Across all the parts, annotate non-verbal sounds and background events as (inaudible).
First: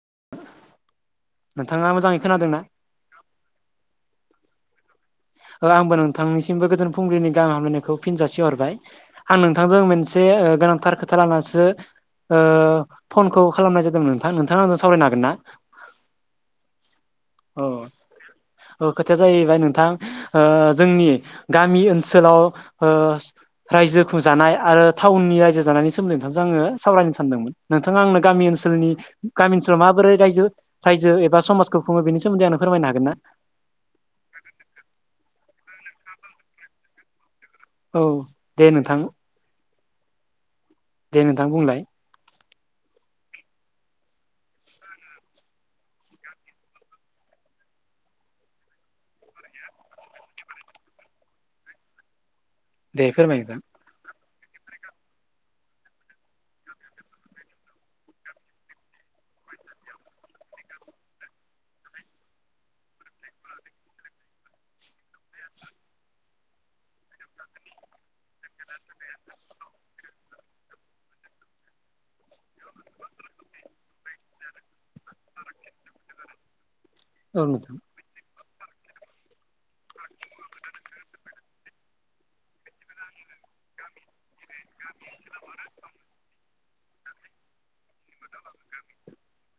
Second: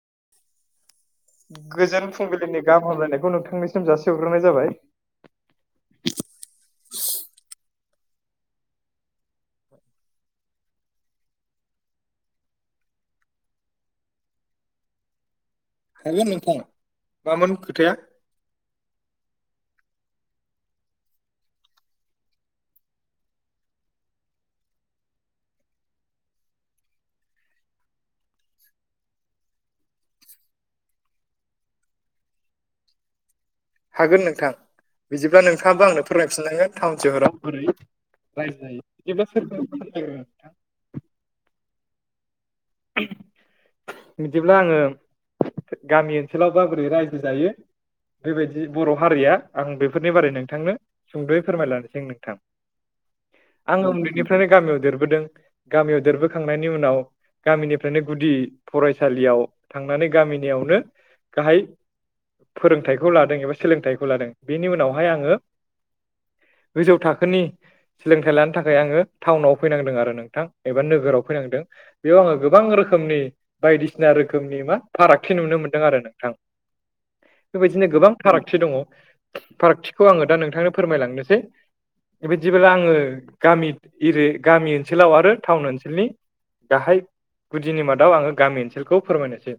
(inaudible) नोंथाङा गोजोन मोजाङै खोनादोंना फुंबिलिनि गाहाम हामलायनायखौ नोंथांनिसिम जासि हरग्रोनाय जाबाय। आंबो नोंथांनिसिमबो गोजोन फुंबिलिनि गाहाम हामलायनायखौ फिन जासि हरबाय आं नोंथांजों मोनसे। गोनांथार खोथा लानानैसो ओ फनखौ खालामनाय जादोंमोन नोंथां नोंथाङा आंजों सावरायनो हागोन ना? औ औ खोथाया जायैबाय नोंथां ओ जोंनि गामि ओनसोलाव ओ रायजोखौ जानाय आरो टाउन नि राइजो जानायनि सोनदै नोंथांजों आङो सावरायनो सानदोंमोन नोंथां आंनो गामि ओनसोलनि गामि ओनसोलाव माबोरै राय जो रायजो एबा समाजखौ खुङो बिनि सोमोन्दै आंनो फोरमायनो हागोन ना? हागोन नोंथां बिदिब्ला नोंथाङाबो आंनो फोरमायफिननांगोन टाउन सहराव बोरै औ रायजो दे जायो नोंथां एबा सोर दे नोंथां बुंलाय। बिदिब्ला आङो गामि ओनसोलाव बा बोरै रायजो जायो। बेबायदि बर' हारिया आं बेफोरनि बारै नोंथांनो सुंद'यै फोरमायलानोसै नोंथां। दे फोरमाय नोंथां। जोंनि गामियाव देरबोदों गामियाव देरबोखांनायनि उनाव गामिनिफ्रायनो गुदि फरायसालियाव थांनानै गामिनियावनो गाहाय फोरोंथाइखौ लादों एबा सोलोंथाइखौ लादों बेनि उनावहाय आङो गोजौ थाखोनि सोलोंथाइ लानो थाखाय आङो टाउनाव फैनांदों आरो नोंथां एबा नोगोराव फैनांदों। बेयाव आङो गोबां रोखोमनि बायदिसिना रोखोमनि मा फारागथि नुनो मोनदों आरो नोंथां। औ नोंथां बेबायदिनो गोबां फारागथि दङ, फारागथिखौ आङो दा नोंथांनो फोरमायलांनोसै। बेबायदिब्ला आङो गामि इरि गामि ओनसोलाव आरो टाउन ओनसोलनि गाहाय गुदिनि मा दाव आङो गामि ओनसोलखौ फोरमायनोसै।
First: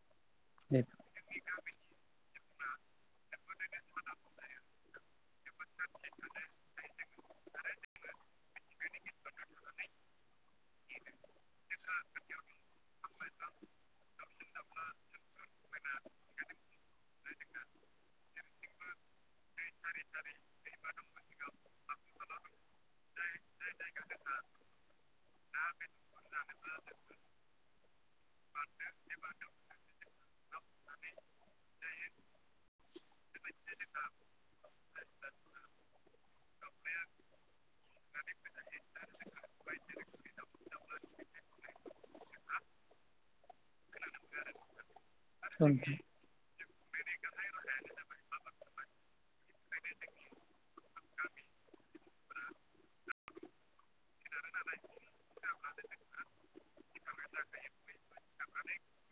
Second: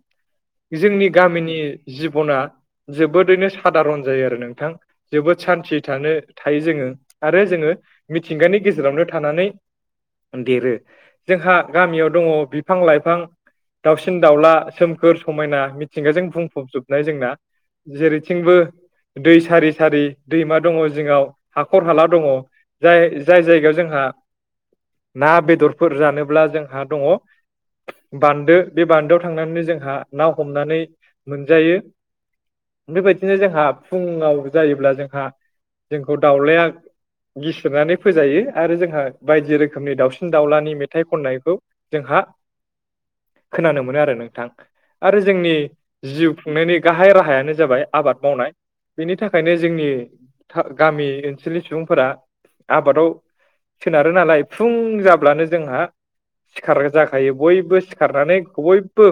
दे जोंनि गामिनि जिबना जोबोद रैनो सादारन जायो आरो नोंथां। जोबोद सान्थि थानो थायो जोङो आरो जोङो मिथिंगानि गेजेरावनो थानानै देरो जोंहा गामियाव दङ बिफां-लाइफां दाउसिन-दाउला सोमखोर समायना मिथिंगाजों बुंफबजोबनाय जोंना। जेरैथिंबो दै सारि-सारि दैमा दङ जिङाव हाखर- हाला दङ जाय जाय जायगायाव जोंहा ना बेदरफोर जानोब्ला जों हा दङ बान्दो बे बान्दोआव थांनानैनो जोंहा ना हमनानै मोनजायो। बेबायदिनो जोंहा फुङाव जायोब्ला जोंहा जोंखौ दाउलाया गिसिरनानै फोजायो आरो जोंहा बायदि रोखोमनि दाउसिन दाउलानि मेथाइ खननायखौ जोंहा खोनानो मोनो आरो नोंथां। आरो जोंनि औ नोंथां जिउ खुंनायनि गाहाय राहायानो जाबाय आबाद मावनाय बेनि थाखायनो जोंनि था गामि ओनसोलनि सुबुंफोरा आबादाव सोनारो नालाय फुं जाब्लानो जोंहा सिखार जाखायो बयबो सिखारनानै बयबो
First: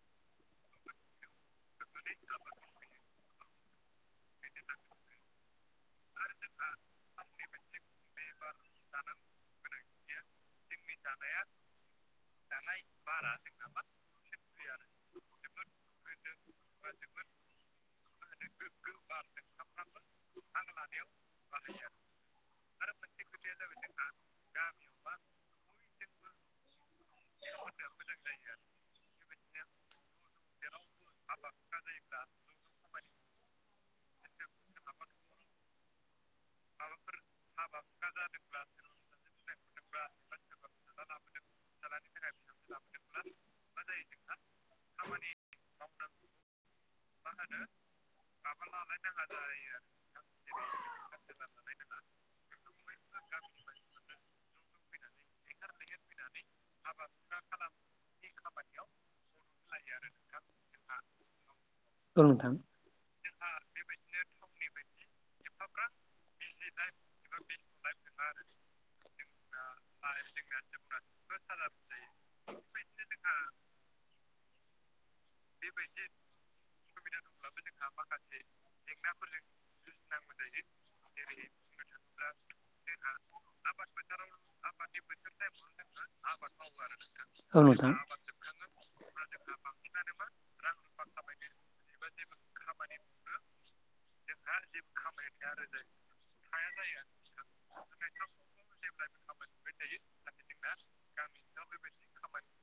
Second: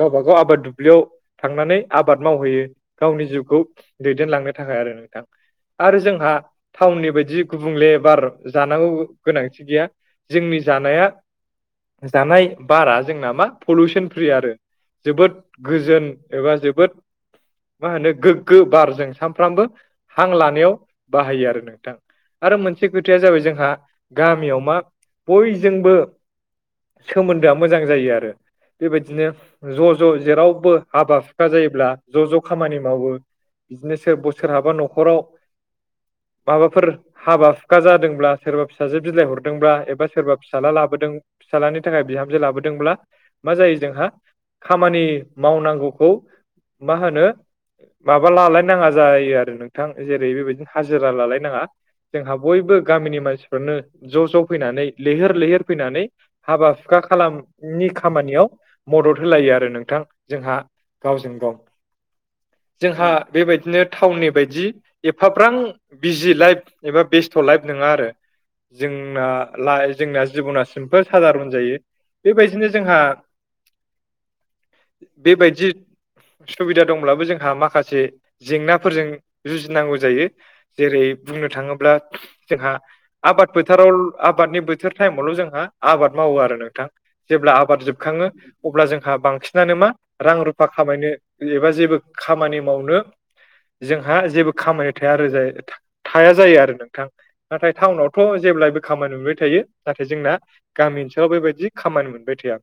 गावबा गाव आबाद दुब्लियाव थांनानै आबाद मावहैयो गावनि जिउखौ दैदेनलांनो थाखाय आरो नोंथां। आरो जोंहा टाउननि बायदि गुबुंले बार जानांगौ गोनां थि गैया जोंनि जानाया जानाय बारा जोंना मा पलिउसन फ्रि आरो। जोबोद गोजोन एबा जोबोद मा होनो गोग्गो बारजों सानफ्रामबो हां लानायाव बाहायो आरो नोंथां। आरो मोनसे खोथाया जाबाय जोंहा गामियाव मा बयजोंबो सोमोन्दोआ मोजां जायो आरो बेबायदिनो ज' ज' जेरावबो हाबा-हुखा जायोब्ला ज' ज' खामानि मावो बिदिनो सो-बोसोरहाबा न'खराव माबाफोर हाबा-हुखा जादोंब्ला सोरबा फिसाजो बिलाइ हरदोंब्ला एबा सोरबा फिसाला लाबोदों फिसालानि थाखाय बिहामजो लाबोदोंब्ला मा जायो जोंहा खामानि मावनांगौखौ मा होनो माबा लालाय नाङा जायो आरो नोंथां जेरै बेबायदिनो हाजिरा लालाय नाङा। जोंहा बयबो गामिनि मानसिफ्रानो ज' ज' फैनानै लैहोर लैहोर फैनानै हाबा-हुखा खालामनि खामानियाव मदद होलायो आरो नोंथां जोंहा। गावजों गाव औ नोंथां जोंहा बेबायदिनो टाउननि बायदि एफाफ्रा बां बिजि लाइफ एबा बेस्थ' लाइफ नङा आरो। जोंना ला जोंना जिब'ना सिमफोल सादारन जायो। बेबायदिनो जोंहा बेबायदि (inaudible) सुबिदा दंब्लाबो जोंहा माखासे जेंनाफोरजों जुजिनांगौ जायो। जेरै बुंनो थाङोब्ला जोंहा आबाद फोथाराव आबादनि बोथोर टाइमावल' जोंहा आबाद मावो आरो नोंथां जेब्ला औ आबाद नोंथां जोबखाङो अब्ला जोंहा बांसिनानो मा रां रुफा खामायनो एबा जेबो खामानि मावनो जोंहा जेबो खामानिनो थाया आरो। जाय थाख थाख हाया जायो आरो नोंथां। नाथाय टाउनावथ' जेब्लायबो खामानि मोनबाय थायो नाथाय जोंना गामि ओनसोलाव बेबायाददि खामानि मोनबाय थाया।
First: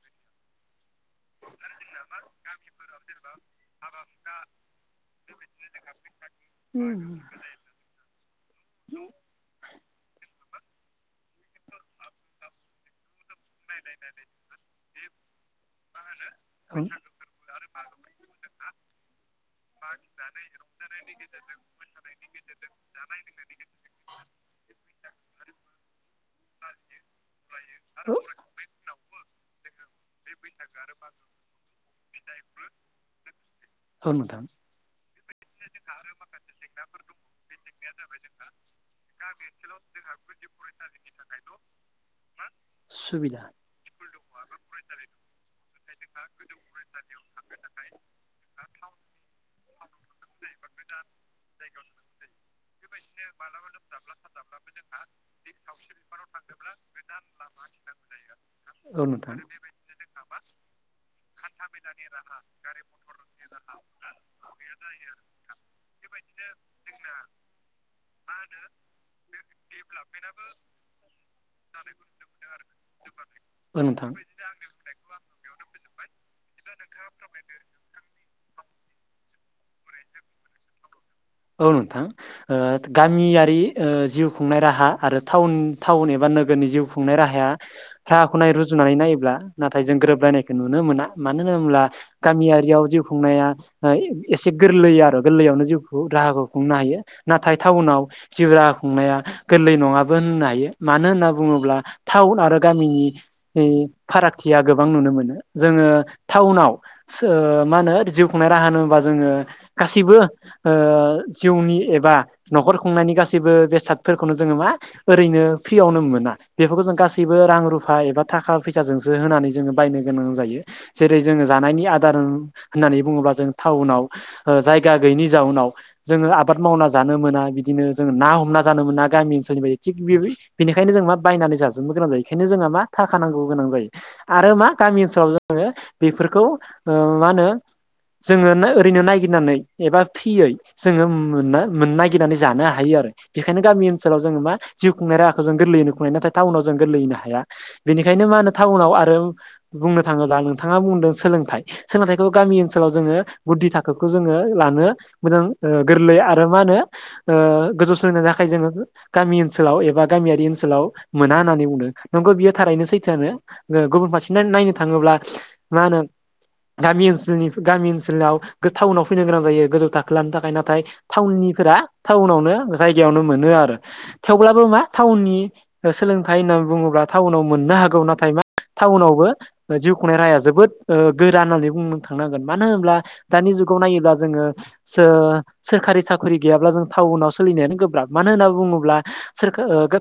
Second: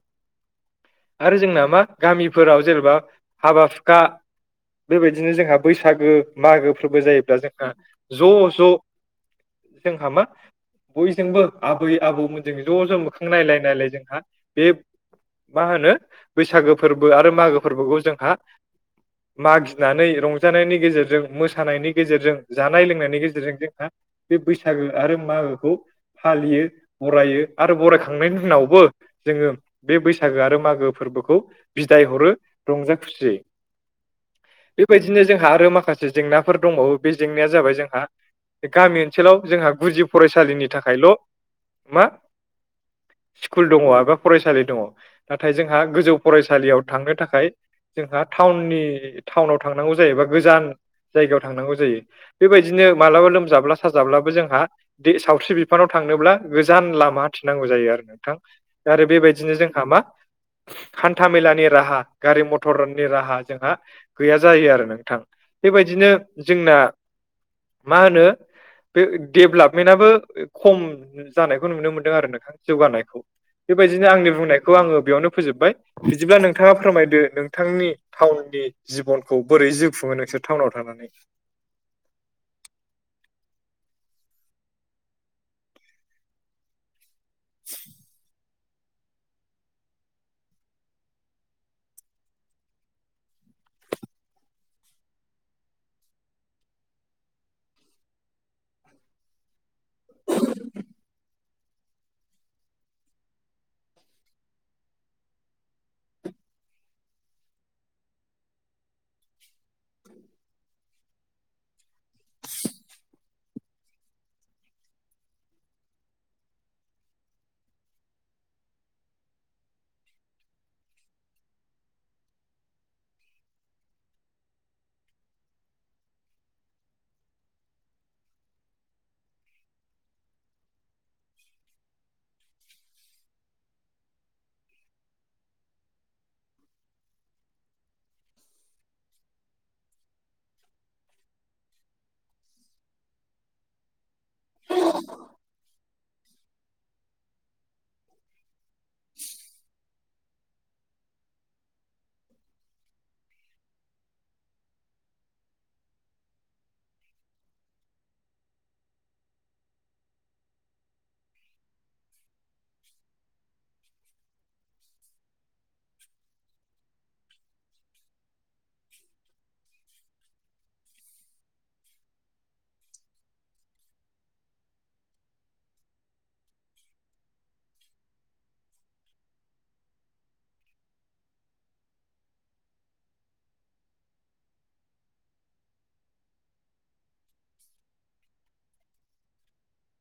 आरो जोंना मा गामिफोराव जेनेबा हाबा हुखा बेबायदिनो जोंहा बैसागो मागोफोरबो जायोब्ला जोंहा ज' ज' (inaudible) जोंहा मा बयजोंबो आबै आबौमोन ज' ज' मोखां नायलाय नायलाय जोंहा बे मा होनो बैसागो फोरबो आरो मागो फोरबोखौ जोंहा मागि नानै रंजानायनि गेजेरजों मोसानायनि गेजेरजों जानाय लोंनायनि गेजेरजों जोंहा बे बैसागो गो आरो मागोखौ फालियो बरायो। आरो औ बरायखांनायनि उनावबो जोङो बे बैसागो आरो मागो फोरबोखौ बिदाय हरो। रंजा खुसियै। औ नोंथां। बिदिनो जोंहा आरो माखासे जेंनाफोर दंबावो बे जेंनाया जाबाय जोंहा गामि ओनसोलाव जोंहा गुजि (unintelligible) मा। सुबिद स्कुल दङ एबा फरायसालि दङ नाथाय जोंहा गोजौ फरायसालियाव थांनो थाखाय जोंहा टाउननि टाउनाव थांनांगौ जायोबा गोजान जायगायाव थांनांगौ जायो, बेबायदिनो मालाबा लोमजाब्ला साजाब्लाबो जोंहा सावस्रि बिफानाव थांनोब्ला गोजान लामा हाथिनांगौ जायो आरो नोंथां, आरो औ नोंथां बेबायदिनो जोंहा मा? हान्थामेलानि राहा गारि मथरनि राहा जोंहा गैया जायो आ रो नोंथां बेबायदिनो जोंना मा होनो बे देभेलपमेन्टआबो खम जानायखौ नुनो मोनदों आरो। नोंथां जौगानायखौ। औ बेबायदिनो नोंथां आंनि बुंनायखौ आङो बेयावनो फोजोबबाय बिदिब्ला नोंथाङा फोरमायदो नोंथांनि टाउन नि जिबनखौ बोरै जिउ खुङो नोंसोर टाउनाव थानानै (inaudible) औ नोंथां ओ गामिया रि जिउ खुंनाय राहा आरो टाउ- टाउन एबा नोगोरनि जिउ खुंनाय राहाया (unintelligible) जुनानै नायोब्ला नाथाय जों गोरोबलायनायखौ नुनो मोना मानो होनोब्ला गामियारियाव जिउ खुंनाया ओ एसे गरलै आरो गोरलैआवनो जिउ राहाखौ खुंनो हायो नाथाय टाउनाव जिउ राहा खुंनाया गो गोरलै नङाबो होननो हायो मानो होनना बुङोब्ला थाउन आरो गामिनि नि फारागथिया गोबां नुनो मोनो। जोङो टाउनाव सो- माहोनो जिउ खुंनाय राहा होनोबा जोङो। गासैबो ओ जिउनि एबा न'खर खुंनायनि गासैबो बेसादफोरखौनो जोङो मा ओरैनो फ्रियावनो मोना बेफोरखौ जों गासैबो रां रुफा एबा थाखा फैसाजोंसो होनानै जोङो बायनो गोनां जायो। जेरै जोङो जानायनि आदार होननानै बुङोब्ला जों टाउनाव जायगा गैयैनि जाउनाव जोङो आबाद मावना जानो मोना बिदिनो जोङो ना हमना जानो मोना गामि थि बेनिखायनो जों मा बायनानै जाजोबनो गोनां जायो बेखायनो जोंहा मा थाखा नांगौ गोनां जायो आरो। मा गामि ओनसोलाव जोंङो बेफोरखौ ओ माहोनो जोङो ओैरैनो नायगिर नानै एबा फियै जोङोनागिरनानै जानो हायो आरो बेखायनो गामि ओनसोल ओनसोलाव जो मा जिउ खुंनाय राखौ जों गोरैयैनो खुंनोहायो नाथाय जों थाउनाव जों गोरलैनो हाया बेनिखाय मा होनो थाउनाव आरो बुंनो थाङोब्ला नोंथाङा बुंदों सोलोंथाइ सोंलोंथाइखौ गामि ओनसोलाव जोङो गुदि थाखो खौ जोङो लानो मोजां गोरलै आरो मा होनो ओ गोजौ सोलिनायनि थाखाय जोङो गामि ओनसोलाव एबा गामियारि ओनसोलाव मोना होननानै बुंदों नंगौ बियो थारैनो सैथोआनो। गुबुन फारसेनो नायनो थाङोब्ला मा होनो गामि ओनसोलनि गामि ओनसोलाव टाउनाव फैनो गोनां जायो गोजौ थाखोलनि थाखाय नाथाय टाउननिफोरा टाउनावनो जायगायावनो मोनो आरो। आरो थेवब्लाबो मा टाउननि सोलोंथाइ होननानै बुङोब्ला टाउनाव मोननो हागौ नाथाय मा टाउनावबो जिउ खुंनाय राहाया जोबोद गोरान होननानै बुंनो थांनांगोन मानो होनब्ला दानि जुगाव नायोब्ला जोङो सोरखारि साखर्रि गैयाब्ला जों टाउनाव सोलिनायानो गोब्राब म मानो होनना बुङोब्ला सोर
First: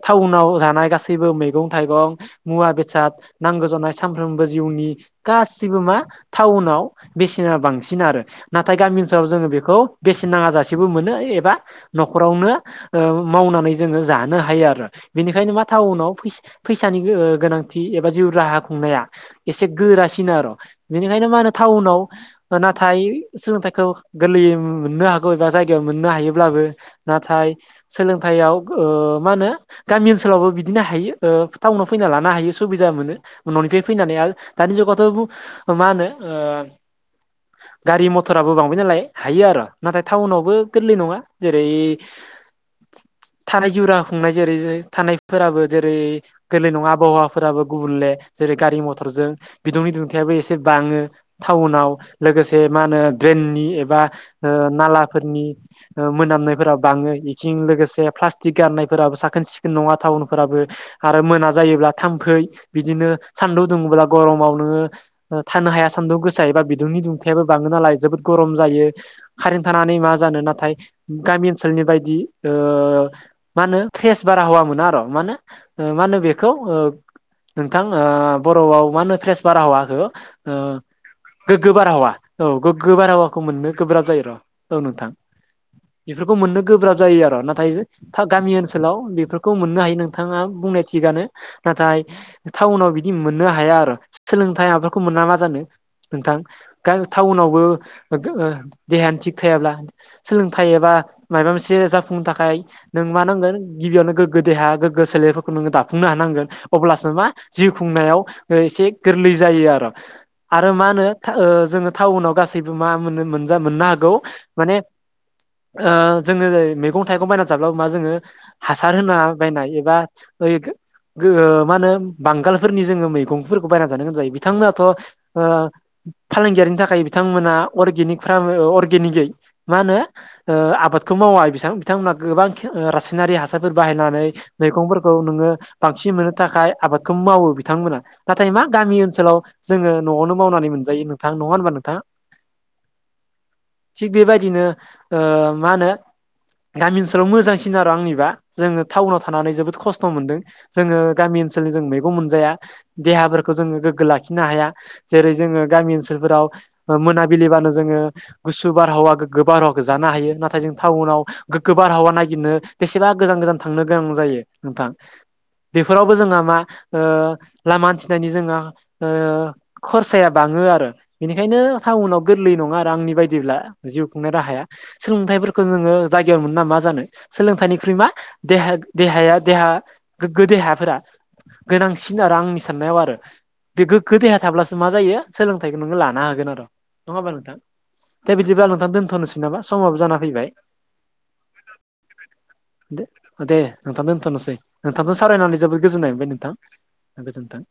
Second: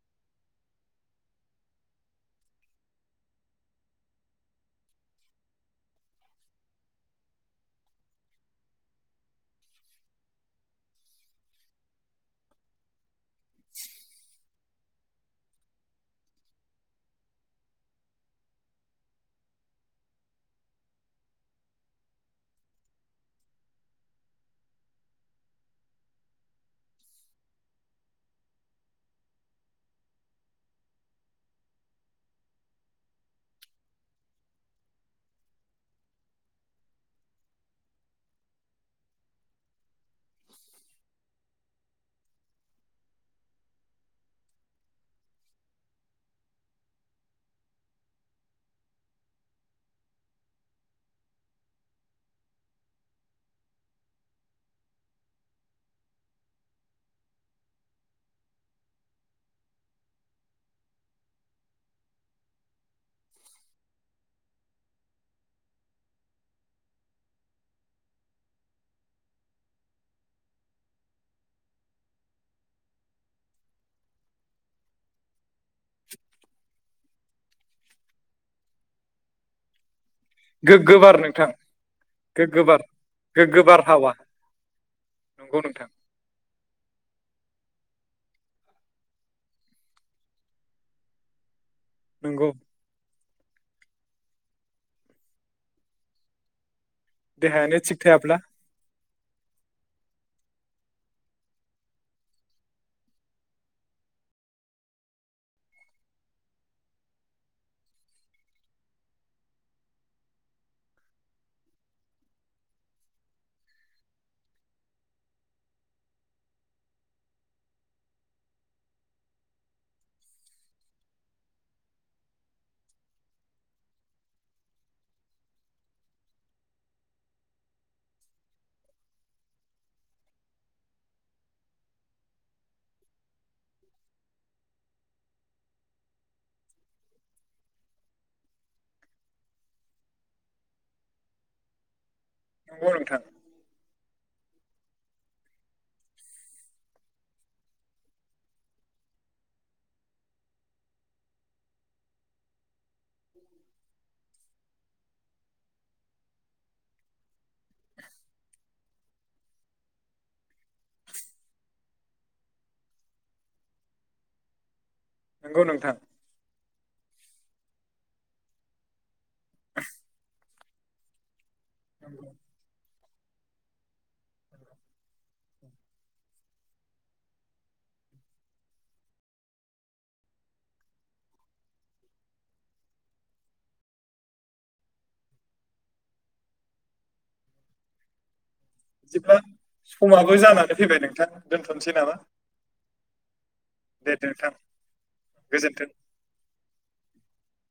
टाउनाव जानाय गासैबो मैगं थाइगं मुवा बेसाद नांगौ जानाय सानफ्रोमबो जिउनि गासिबो मा टाउनाव बेसेना बांसिन बांसिन आरो नाथाय गामि ओनसोलाव जोङो बेखौ बेसेन नाङा जाासेबो मोनो एबा न'खरावनो मावनानै जोङो जानो हायो बेनिखायनो मा टाउनाव फैसानि गोनांथि एबा जिउ राहा खुंनाया एसे गोरासिनो आरो' बिनिखायनो मा होनो टाउनाव नाथाय सोलोंथाइखौ गोरलैयै मोननो हागौ एबा जायगायाव मोननो हायोब्लाबो नाथाय सोलोंथायाइयाव मा होनो गामि ओनसोलावबो बिदिनो हायो टाउनाव फैनानै लानो हायो सुबिदा मोनो न'निफ्राय फैनानै दानि जुगावथ' मा होनो (unintelligible) गारि मथराबो बांबाय नालाय हायो आरो नाथाय टाउनावबो गोरलै नङा जेरै (unintelligible) थानाय जिउ राहा खुंनाय जेरै थानायफोराबो जेरै गोरलै नङा आबहावाफोराबो गुबुनले जेरै गारि मथरजों बिदुंनि दुंथायाबो एसे बाङो टाउनाव लोगोसे मा होनो ड्रेननि एबा नालाफोरनि मोनामनायफोराव बाङै बेथि लोगोसे प्लास्टिक गारनायफोराबो साखोन सिखोन नङा टाउनफोराबो आरो मोना जायोब्ला थाम फै बिदिनो सानदुं दुङब्ला गरमाव नोङो थानो हाया सानदुं गोसायोबा बि दुंनि दुंथायाबो बाङो नालाय जोबोद गरम जायो कारेन्ट थानानै मा जानो नाथाय गामि ओनसोलनि बदि ओ मा होनो फ्रेस बारा हौवा मोना आरो मा मानो मा होनो बेखौ ओ नोंथां बर'आव मा होनो फ्रेस बारा हवाखै गोगो बार नोंथां गोग्गो बारहावा औ गोग्गो बारहावाखौ गोग्गो मोननो गोब्राब बारहावा जायो र' औ नोंथां नंगौ नोंथां बेफोरखौ मोननो गोब्राब जायो आरो' नाथाय गामि ओनसोलाव बेफोरखौ मोननो हायो नोंथाङा बुंनाय थिगानो नाथाय नंगौ टाउनाव बिदि मोननो हाया आरो सोलोंथाइ माबाफोरखौ मोना मा जानो नोंथां टाउनावबो देहायानो थिग थायाब्ला देहायानो थिग थाब्ला सोलोंथाइ एबा माबा मोनसे जाफुंनो थाखाय नों मा नांगोन गिबियावनो गोग्गो देहा गोग्गो सोलेरफोरखौनोङो दाफुंनो हानांगोन अब्लासो मा जिउ खुंनायाव एसे गोरलै जायो आरो आरो मा होनो जोङो टाउनाव गासैबो मा मोन मोन मोननो हागौ माने जोङो मैगं थाइगं बायना जाब्ला मा जोङो हासार होना बायनाय एबा ओ मा होनो बांगालफोरनि जोङो मैगंफोरखौ बायना जानो गोनां जायो बिथांमोनाथ' ओ फालांगियारिनि थाखाय बिथांमोना अर्गेनिक फारम अर्गेनिकै मा होनो ओ आबादखौ मावा बिथांमोनहा गोबां रासायनारि हासारफोर बाहायनानै मैगंफोरखौ बांसिननो थाखाय आबादखौ मावो बिथांमोना नाथाय मा गामि ओनोलाव जोङो न'आवनो मावनानै मोनजायो नोंथां नङा होनबा नोंथाङा औ थां थिग बेबायदिनो ओ मा होनो गामि ओनसोलाव मोजांसिन आरो आंनिबा जोङो टाउनाव थानानै जोबोद खस्थ' मोनदों जोङो गामि ओनसोलनि जों मैगं मोनजाया देहाफोरखौ जोङो गोग्गो लाखिनो हाया जेरै जोङो गामि ओनसोलफोराव मोनाबिलिबानो जोङो गुसु बारहावा गोग्गो बारहावाखौ जानो थांनो हायो नाथाय जों टाउनाव गोगो बारहावा ननायागिरनो बेसेबा गोजान गोजान थांनो गोनां जायो नोंथां नंगौ नोंथां बेफोरावबो जोंहा मा ओ लामा हान्थिनायनि जोङहा खरसाया बाङो आरो बेनिखायनो टाउनाव नंगौ। गोरलै नङा आरो आंनि बायदि बिदिब्ला जिउ खुंनाय राहाया सोंलोंथायफोरखौ जोङो जायगायाव मोनो ना सोलोंथाइनिख्रुइ मा देह दहा देहा गोग्गो देहाफोरा गोनांसिन आरो आंनि साननायाव आरो बे गोग्गो देहा थाब्लासो मा जायो सोलोंथाइखौ नोङो लानो हागोन आरो' नङा होमा नोंथां दे बिदिब्ला नोंथां। दोनथ'नोसै बिदिबां नामा जाना समाबो फैबाय जानानै फैबाय नोंथां दोनथ'नोसै नामा! दे दे दे नोंथांनो नोंथां दोनथ'नोसै। नोंथांजों सावरायनानै गोजोन्थों जोबोद गोजोननाय मोनबाय नोंथां। गोजोन्थों।